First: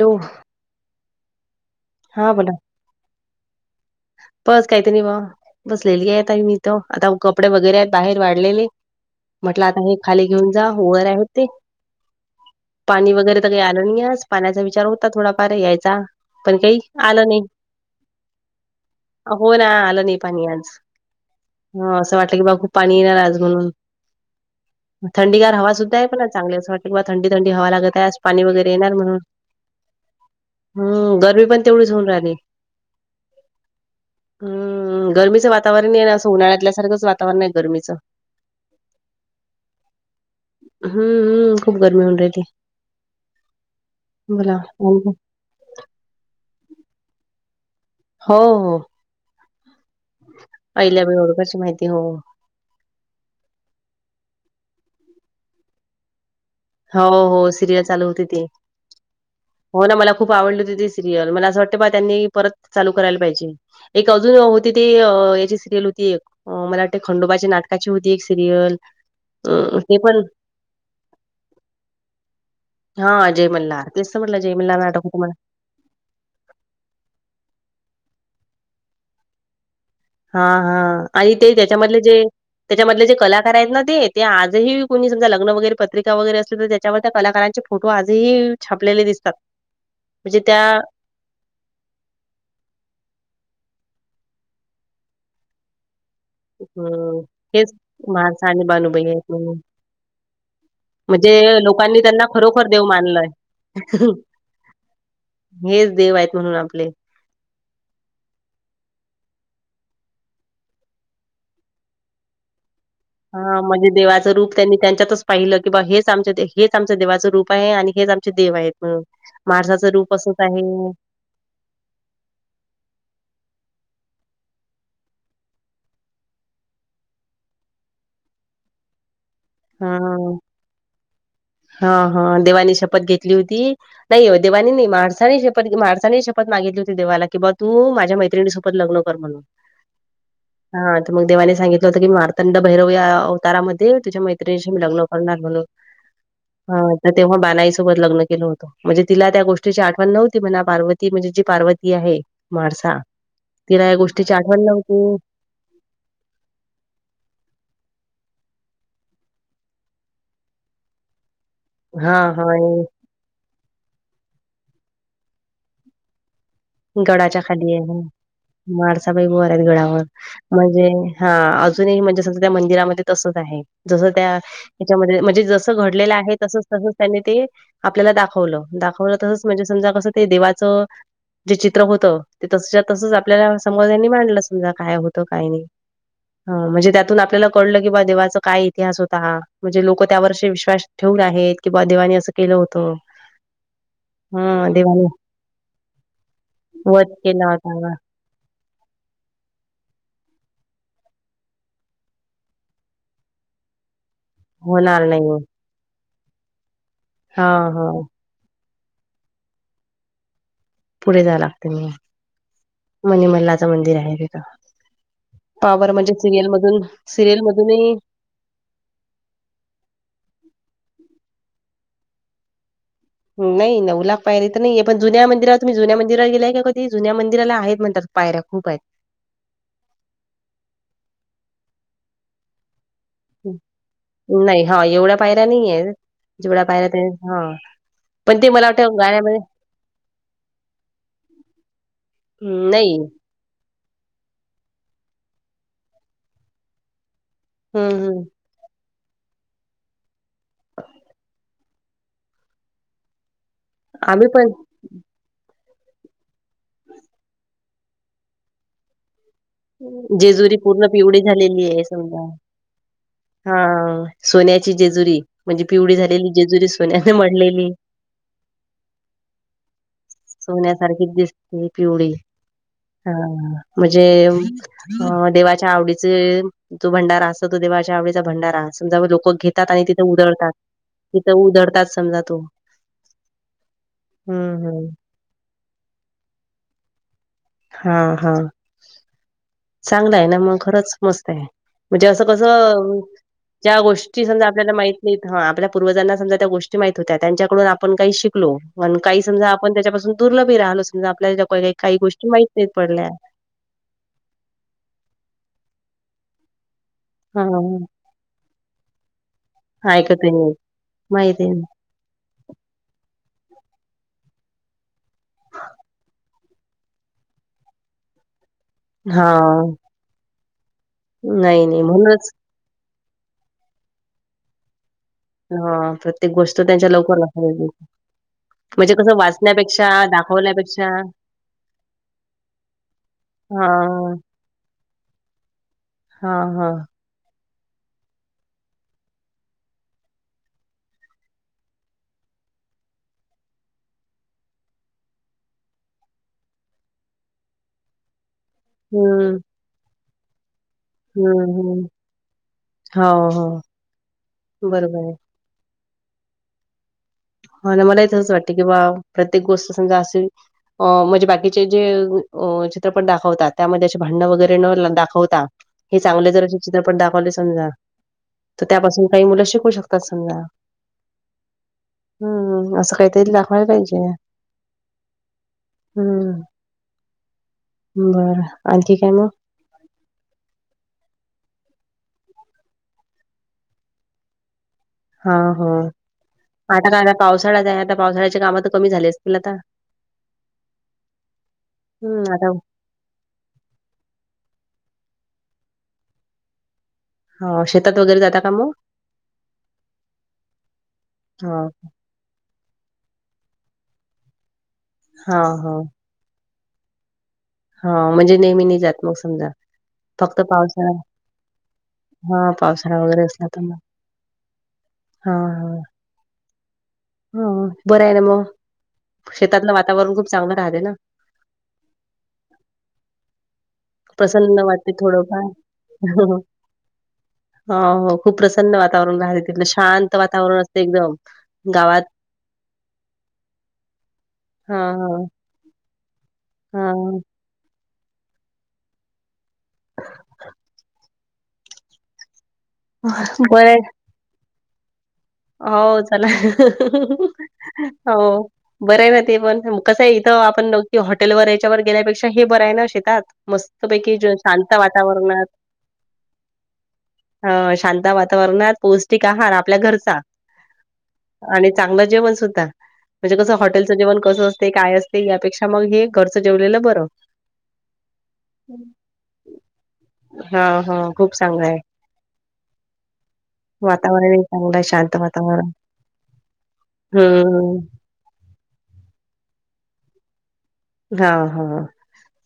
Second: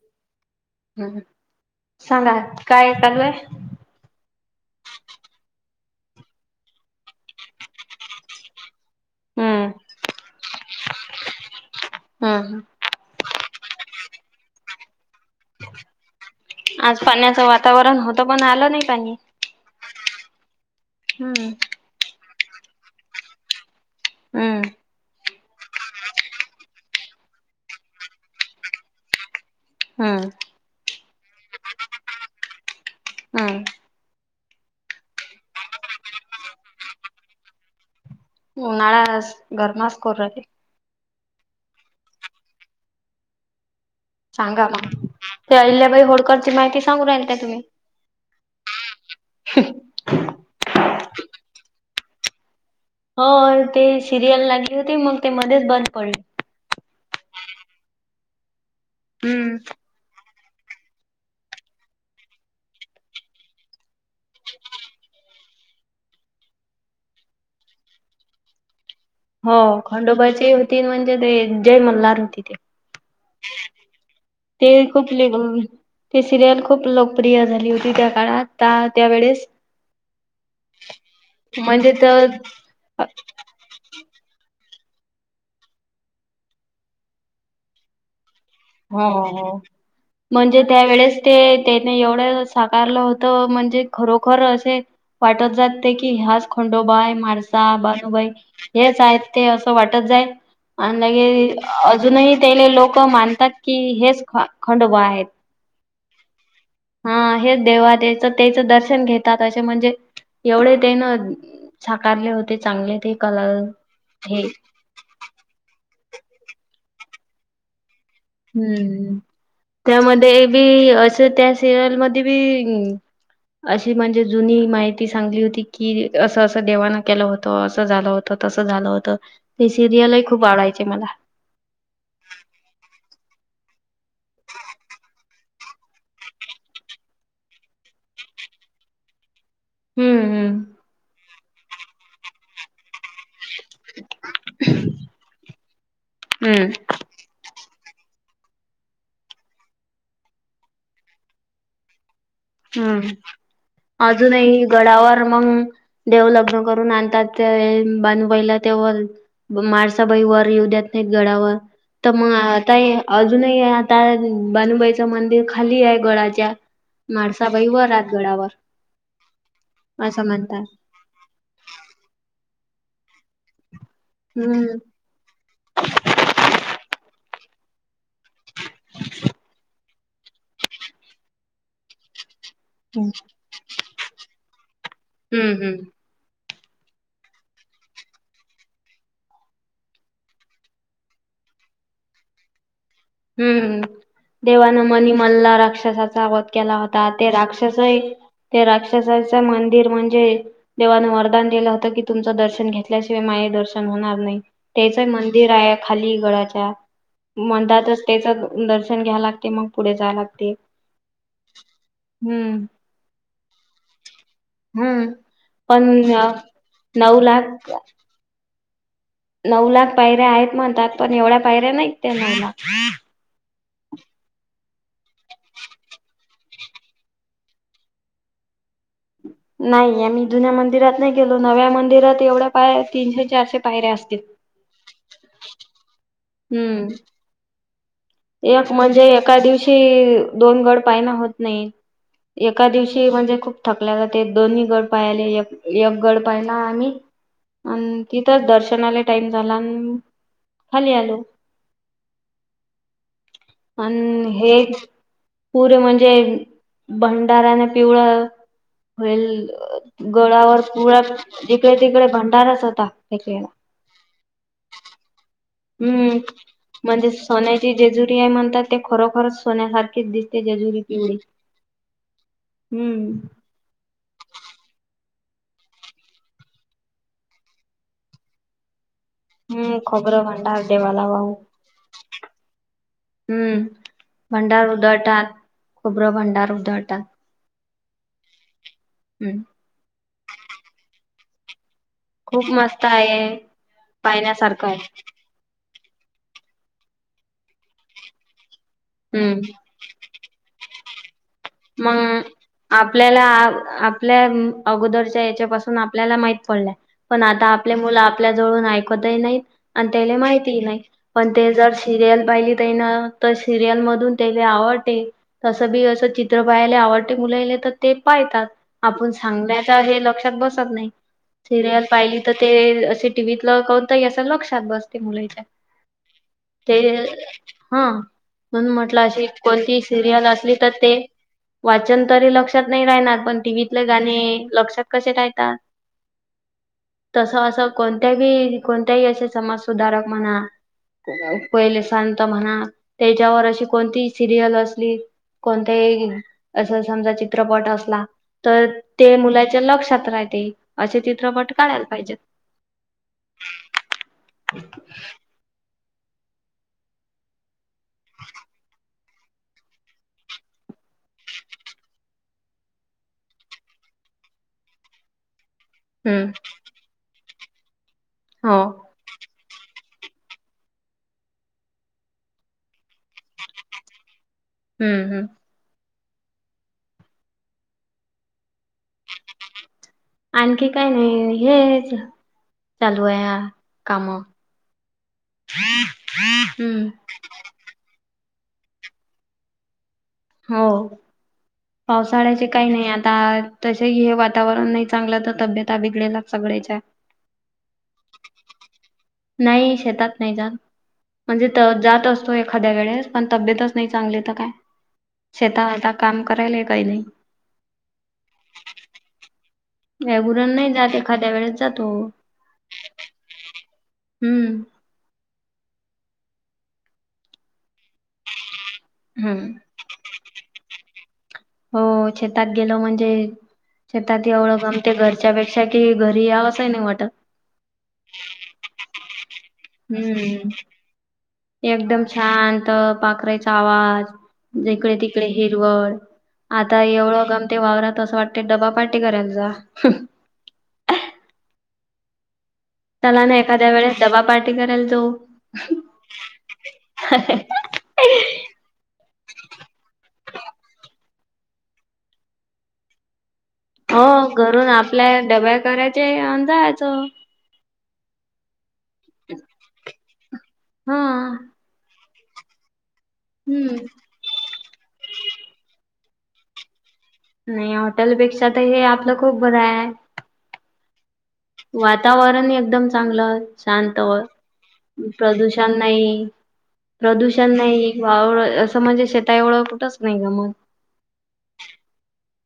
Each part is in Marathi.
डू हम हम सांगा काय टांगलेय. बस काहीतरी नाही बा बसलेली आहेत आता मी ईथ आता कपडे वगैरे आहेत बाहेर वाढलेली. म्हटलं हम्म आता हे खाली घेऊन जा वर आहे वो ती. हा हा. पाणी वगैरे तर काही आलं नाही आज पाण्याचा विचार होता थोडाफार यायचा पण काही आज आलं नाय. पाण्याचं वातावरण होतं पण आलं नाही पाणी. हो ना आलं नाही पाणी आज हम्म असं वाटलं की बाघू पाणी येणार आज म्हणून. हम्म. थंडीर हवा सुद्धा आहे पण चांग अस वाट किंवा थंडी थंडी हवा लागत आहे आज पाणी वगैर येणार म्हणून. हम्म हम्म गरमी पण तेवढीच होऊन राहिली. हा. हम् गर्मीच वातावरण आहे ना असं उन्हाळ्यातल्या सारखंच वातावरण आहे गर्मीच. उन्हाळा गरमच करून राहिले. हम्मम खूप गर्मी होऊन रती सांगा मग बोला ते अहिल्याबाई होडकरची माहिती सांगू राल का तुम्ही हो हो आहिल्या बाई होळकर ची माहिती हो हो ते सिरियल लागली होते मग ते मध्येच बंद पडल हो हो सिरियल चालू होती ते हम्म हो ना मला खूप आवडली होते ते सिरियल मला असं वाटतं बा त्यांनी परत चालू करायला पाहिजे. एक अजून होती ती याची सिरियल होती एक मला वाटते खंडोबाच्या नाटकाची होती एक सिरियल हो अ, ते पण खंडोबाची होती म्हणजे ते जय मल्हार होती ते हा जयमल्लार तसं म्हटलं जय मल्हारटकत तुम्हाला ती सिरियल खूप लोकप्रिय झाली होती त्या काळात त्या त्यावेेळेस हा हा आणि ते म्हणजे त्याच्यामधले जे तर त्याच्यामधले जे कला खरयत ना ते ते आजही विकू कोणी समजा लग्न वगैरे पत्रिका वगैरे असल तर त्याच्यावर त्या कलाकारांचे फोटो आजही छापलेले हा हा दिसतात. हा म्हणजे त्यावेेळेस ते त्याने एवढं साकारलं होतं म्हणजे खरोखर असे वाटत जात ते की ह्याच खंडोबाई हं, म्हारसा हेच बानुबाई म्हापसा आणि हेच बानुबाई आहेत ते म्हणून. असं वाटत जाई आणि म्हणजे लोकांनी त्यांना अजूनही खरोखर त्याले देव लोक मानलंय. मानतात की हेच ख खंडोबा आहेत. हेच देव आहेत म्हणून आपले हा हेच देवा त्याच त्याचं दर्शन घेतात असे म्हणजे एवढे ते ना साकारले होते चांगले ते कला ह म्हणजे देवाचं हे रूप त्यांनी त्यांच्यातच पाहिलं की बा हेच आम हेच आमच देवाचं रूप आहे आणि हेच आ मचे देव आहेत हम्म. माणसाचं रूप असच आहे. तर त्या सिरियलमध्ये बी अशी म्हणजे जुनी माहिती सांगली होती की असं असं देवाना केलं होतं असं झालं होत त तसं झालं होत ते सिरियलही खूप आडायचे मला हा हा देवानी शपथ घेतली होती नाही देवानी नाही माडसाने शपथ मादसाने शपथ मागितली होती देवाला कि बाबा तू माझ्या मैत्रिणी सोब त लग्न कर म्हणून हम्म हम्म हा तर मग देवानी सांगितलं होतं की मार्तंड भैरव या अवतारामध्ये तुझ्या मै लग् कर म्हणून हम्म तेव्हा हम बानाईसोबत लग्न केलं होतं. म्हणजे तिला त्या गोष्टीची आठवण नव्हती म्हणा पार्ती म्हणजे जी पार्वती आहे. म्हाळसा हम्म तिला या गोष्टीची अजूनही आठवण नव्हती गडावर मग देव लग्न करून आणतात ते वेळी बानबाईला तेव माळसाबाई वर येऊ द्यात नाही गडावर तर मग हां, आता हां. अजूनही आता बानुबाईचं मंदिर खाली आहे गडच्या गडाच्या खाली आहे मारसाबाई बर आहेत गडावर असं म्हणतात म्हणजे हा अजूनही म्हणजे तसं त्या मंदिरामध्ये तसच आहे जस त्या हम्म म्हणजे म्हणजे जस घडलेल आहे तसच त्यांनी ते आपल्याला दाखवलं दाखवलं तसंच म्हणजे समजा कसं ते देवाचं जे चित्र होत ते तस तसच आपल्याला समाजांनी मांडलं समजा काय होतं काही हम्म नाही हम्म ह म्हणजे त्यातून आपल्याला कळलं की बा देवाचा काय इतिहास होता हा म्हणजे लोक त्यावरर्ष विश्वास ठेऊर आहेत किंवा देवानी असं केलं होतं हम्मम् हं देवानं देवाने मनी मल्ला राक्षसा चावत केला होता वध ते केला होता. राक्षसाई ते राक्षसाईच मंदिर म्हणजे देवानं वरदान दिलं होतं की तुमचं दर्शन घेतल्याशिवाय माये दर्शन होणार नाही त्याच होणार नाही. मंदिर आहे खाली गडाच्या हा हा मंदातच दर्शन घ्या लागते मग पुढे जाय लागते पुढे जावं लागते म हम्म मनीमल्लाचं मंदिर आहे तिथं हम्म पण पावर म्हणजे सिरियल मधून नऊ सिरियल लाख मधूनही नऊ लाख पायऱ्या आहेत म्हणतात पण एवढ्या पायऱ्या नाहीत ते नऊ लाख नाही नऊ लाख पाहिले तर नाहीे पण जु्या मंदिराला तुम्ही जु्या मंदिराला गेलाय का क तेी जु्या मंदिराला आहेत म्हणतात. पायऱ्या खूप आहेत. नाही आ म्ही जुन्या मंदिरात नाही गेलो नव्या मंदिरात एवढ्या पाय तीनशे चारशे पायऱ्या असतील. नाही हा एवढ्या पायऱ नाहीे जेवढा पायऱ हम्म हा. पण ते मला एक वाटतं म्हणजे एका गाण्यामध्ये दिवशी दोन गड पायना होत नाही. एका नाही. दिवशी म्हणजे खूप थकल्या ज ते दोन्ही गड पाहिले एक गड पाहिला आम्ही अ हं हं तिथंच दर्शनाला टाइम झाला आणि खाली आलो. आम्ही हं् पण हग. पुरे म्हणजे भंडाऱ्याने पिवळ होईल. जेजुरी गळावर पूर्ण पळा पिवळी झालेली जिकडे आहे तिकडे समजा. भंडारच होता एक हा सोन्याची जेजुरी म्हणजे पिवळी हम्म झालेली जेजुरी म्हणजे सोन्याने मढलेली. सोन्याची जेजुरी आहे म्हणतात ते खरोखरच सोन्या हात. च दिसते जजुरी सोन्यासारखीच पिवडी दिसते पिवळी हा हम्म. म्हणजे अ देवाच्या आवडीचे तो भंडारा असत तो देवा भंडारा सम लोक घेतात हम्म आणि तिथं खोबरं उधळतात भांडार देवाला तिथं वाहू. उधडतात समजा तो हम्म हम्म भंडार हम्म उधळतात खोबरं भंडार उधळतात. हा हा. हम्म. चांगलं आहे ना मग खरंच मस्त आहे. म्हणजे असं खूप मस्त कसं आहे ज्या गोष्टी समजा पाहण्यासारखं आपल्याला आहे माहित नाही. हा आपल्या पूर्वजांना समजा त्या गोष्टी माहित होत्या त्यांच्याकडून आपण काही शिकलोण काही हम्म. समजा आपण त्याच्यापासून दुर्ली राहिल आपल्या मग आपल्याला ल्या अगोदरच्या याच्या पाासून आपल्याला माहित पडलं पण आता आपले हा मुलं. आप ज ऐकत नाही आणि त्या माहिती नाही पण माहिती ते आहे ज सिरियल पाहिली त्या ना तर सिरियल मधून त्याला आवडते तसं बी असं चित मित्र पायाले आवडते मुलले तर ते पाहतात आपण हा सांगण्याचा हे लक्षात बसत नाही. नाही नाही सिरियल पाहिली म्हणूनच तर ते असे टीव्हीतला करणता असं लक्षात बसते मुली हा प्रत्येक गोष्ट त्यांच्या लवकरला हा म्हणून म्हणजे म्हटलं कसं अशी कोणती वाचण्यापेक्षा सिरियल असली तर दाखवण्यापेक्षा ते वाचन तरी लक्षात नाही राहणार पण हा टीव्हीतले गाणे लक्षात कसे राहतात. हा हा. तस असं कोणत्याही कोणत्याही असे समाज सुधारक म्हणा. पहिले सांंत म्हणा त्याच्यावर अशी कोणती सिरियल असली. कोणते? असं समजा चित्रपट असला तर ते हम्म मुलाच्या लक्षात राहते. असे हम्म चित्रपट काढायला हम्म पाहिजेत. हो हो बरोबर आहे ह ना मला तच वाटते की बा प्रत्येक गोष्ट समजा असे. अ म्हणजे बाकीचे जे अ चित्रपट दाखवतात त्यामध्ये असे भांडण वगैरे न दाखवता. हे हम्म चांगले जर असे चित्रपट दाखवले समजा हो तर त्यापासून काही मुलं शिकू शकतात समजा. हम्म असं काहीतरी दाखवायला पाहिजे. हम्म हम्म. हम्म बरं आणखी काय मग आणखी काय नाही हेच. चालू आहे काम हा हा हम्म आता का आता पावसाळा्याच आहे आता पावसाळ्याची काम तर कमी झाली असतील आता हो हं, पावसाळ्याचे आता काही नाही आता तसे हे वातावरण नाही चांगलं तर तब्येत विगळेला सगळ्याच्या हां, शेतात वगैरे जाता का मग? नाही शेतात नाही जा म्हणजे हां, जात अस एखाद्या वेळेस पण तब्येतच नाही चांगली तर काय हां, शेतता काम करायला काही नाही हा म्हणजे नेहमी नि जात मग समजा वगरण नाही जात एखाद्या वेस जातो हा पावसाळा वगैरे असला तर हम्म हा हा हा बरं आहे ना मग हम्म शेतातलं वातावरण खूप चांगलं राहते ना हो शेतात गेलो म्हणजे शेतात एवढं प्रसन्न गमते वाटते थोडंफार. घरच्यापेक्षा कि घरी या असंही नाही वाटत हो हो खूप प्रसन्न वातावरण राहिले हम्म गावात. एकदम छानत पाखराचा आवाज हां, जकडे तिकडे हां. हिरवळ आता हां, एवढं गमते वावरराात असं वाटते डबा पाटेकरांचा त्याला ना बरं एखाद्या आहे. वेळेस दबा पार्टी करायला तो हो चला हो बरं आहे ना ते पण कसं आहे इथं आपण न हॉटेलवर याच्यावर गेल्यापेक्षा हे बरं आहे ना शेतात मस्त हो घरून आपल्या डबा्या करायचे अ जायच ह शांत वातावरणात पौष्टिक आहार आपल्या घरचा हा आणि चांगलं जेवण सुद्धा म्हणजे कसं हम्म हॉटेलचं जेवण कस असते काय असते यापेक्षा मग हे घरचं जेवलेलं बरं नाही हॉटेलपेक्षा तर हे आपलं खूप बरं आहे हा हा खूप चांगलं आहे वातावरण एकदम चांगलं शांत वातावरणही चांगलं आहे शांत वातावरण प्रदूषण नाही प्रदूषण हम्म. नाही वावळ असं म्हणजे शेतता एवढं कुठंच नाही ग मन हा हा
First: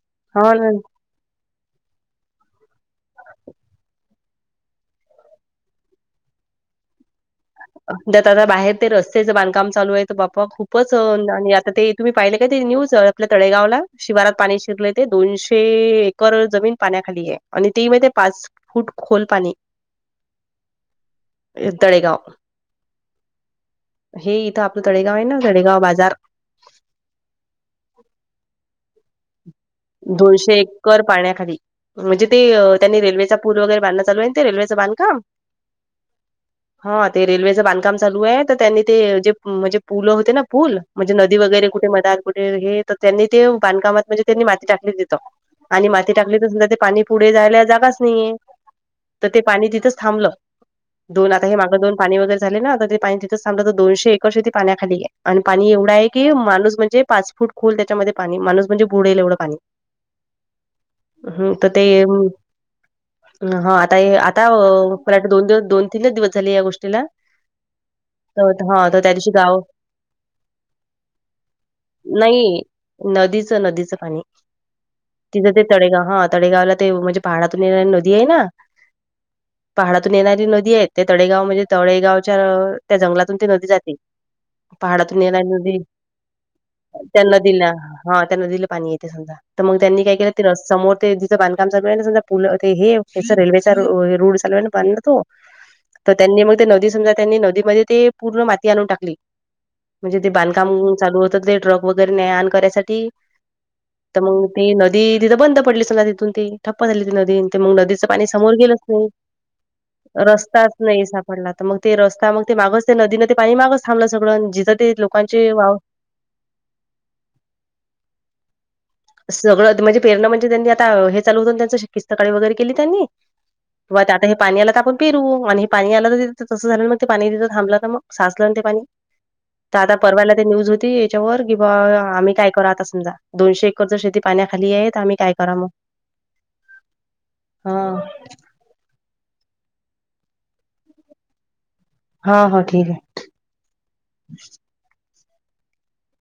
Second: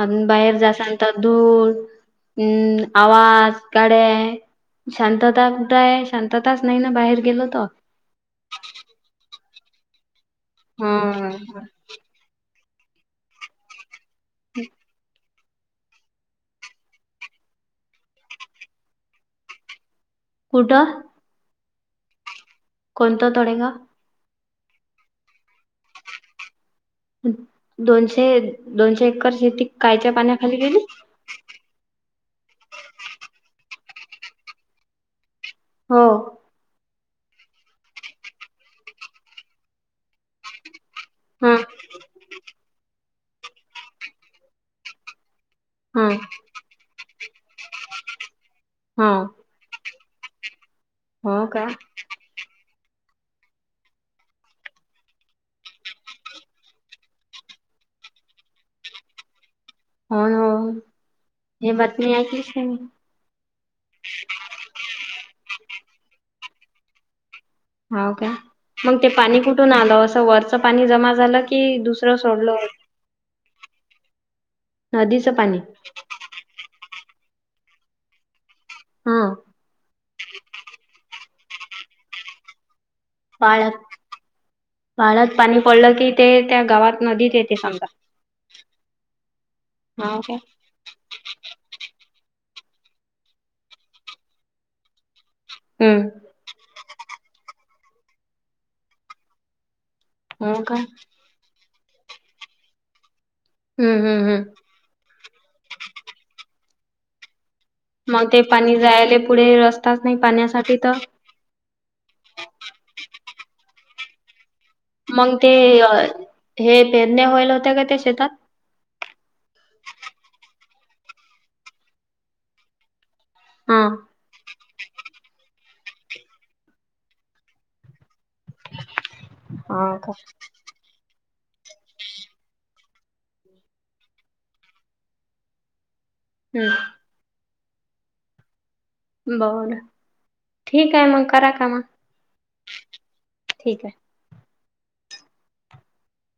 अ हो बाहेर ना जासाल तदूर हम्म आवाज काडे आहे शांतता कुठ आहे शांतताच नाही ना बाहेर गेलो तर ज आ बाहेर ते रस्त्याचं बांधकाम चालू आहे तर बाप्पा खूपच हम्म. आणि आता ते तुम्ही पाहिले काय ते न्यूज आपल्या तळेगावला शिवारात पाणी शिरले ते दोनश े एकर जमीन पाण्याखाली आहे आणि ते म पाच फूट खोल पाणी कुडं ह तळेगाव कोणता तोडेग हे इथं आपलं तडेगाव आहे ना तडेगाव बाजार दोनशे दोनशे एकर शेती कायच्या पाण्याखाली दोनशे गेली एकर पाण्याखाली म्हणजे ते त्यांनी रेल्वेचा पूल वगैरे बध चालू आहे ते रेल्वेचं बांधकाम हो हा ते रेल्वेचं बांधकाम चालू आहे तर त्यांनी ते जे म्हणजे पुलं होते ना पूल म्हणजे नदी हा वगैरे कुठे मदार कुठे हे तर त्यांनी ते बांधकामात म्हणजे त्यांनी माती टाकली तेतं आणि हा माती टाकली तर सुधा ते पाणी पुढे जायला जागाच नाहीये हा तर ते पा तिथच थो हो का दोन पाणी वग ना ते पा तिथथ दोनशे एकर पाण्याखाली आणि पाणी एवढा आहे की माणूस म्हणजे पाच फूट खोल त्याच्यामध्ये पाणी माणूस म्हणजे बुडेल एवढं पाणी हो होय हम् तर ते हा आता आता अ म दोन दिव दोन तीन दिवस झाले या गोष्टीला हो का तर हा मग तर ते त्या दिवशी पाणी गाव कुठून आलं असं वरचं पाणी जमा झालं की दुसरं सोडल नाही होत नदीचं नदीचं पाणी नदीचं तिथं पाणी ते तडेगाव हा तडेगावला ते म्हणजे पहाडातून येणारी नदी आहे ना हा पहाडातून येणारी नदी आहेत ते तडेगाव म्हणजे तळेगावच्या त्या जंगलातून ती नदी पाळ जाते पहाडातून बाळात येणारी पाणी नदी पडलं की ते त्या गावात नदीत त्यांना येते दिला समजा. हा त्यांना दिलं पाणी येत समजा तर मग त्यांनी काय केलं ते समोर ते जिथं बांधकाम चालू आहे ना सध्या पुल ते हे रेल्वे चा रूळ चालू आहे ना बांधायचा तो हम् तर त्यांनी मग ते नदी समजा त्यांनी नदीमध्ये ते पूर्ण माती आणून टाकली म्हणजे ते हो बांधकाम का? चालू होतं ते ट्रक वगैरे न्या आण करायसाठी हम्म तर हम्म मग हम्म ती नदी तिथं बंद पडली सगा तिथून ती ठप्प झाली ती नदी मग नदी पाणी ते समोर गेलंच नाही जायले पुढे रस्ताच नाही रस्ताच पाण्यासाठी तर नाही पडला तर मग ते रस्ता मग ते मागच ते नदीनं ते पाणी मागचथांबलं सगळ जिथं ते मग लोकांचे ते वाव हे पेरण्या व्हायल होत्या का त्या शेतात सगळं म्हणजे पेरल म्हणजे आता हे चालू होत त्यांच शेती सकाळी वगैरे केली त्यांनी हा. आता हे पाणी आला तर आपण पिरू आणि हे पाणी आलं तर तसं झालं मग ते पाणी देत थांबलं तर मग साचलं ते पाणी तर आता हा का? परवायला ते न्यूज होती याच्यावर कि बा आम्ही काय करू आता समजा दोनशे एक शेती पाण्याखाली आहे आम्ही काय करा मग हम्म हा बर ठीक आहे मग करा काम हा हा ठीक आहे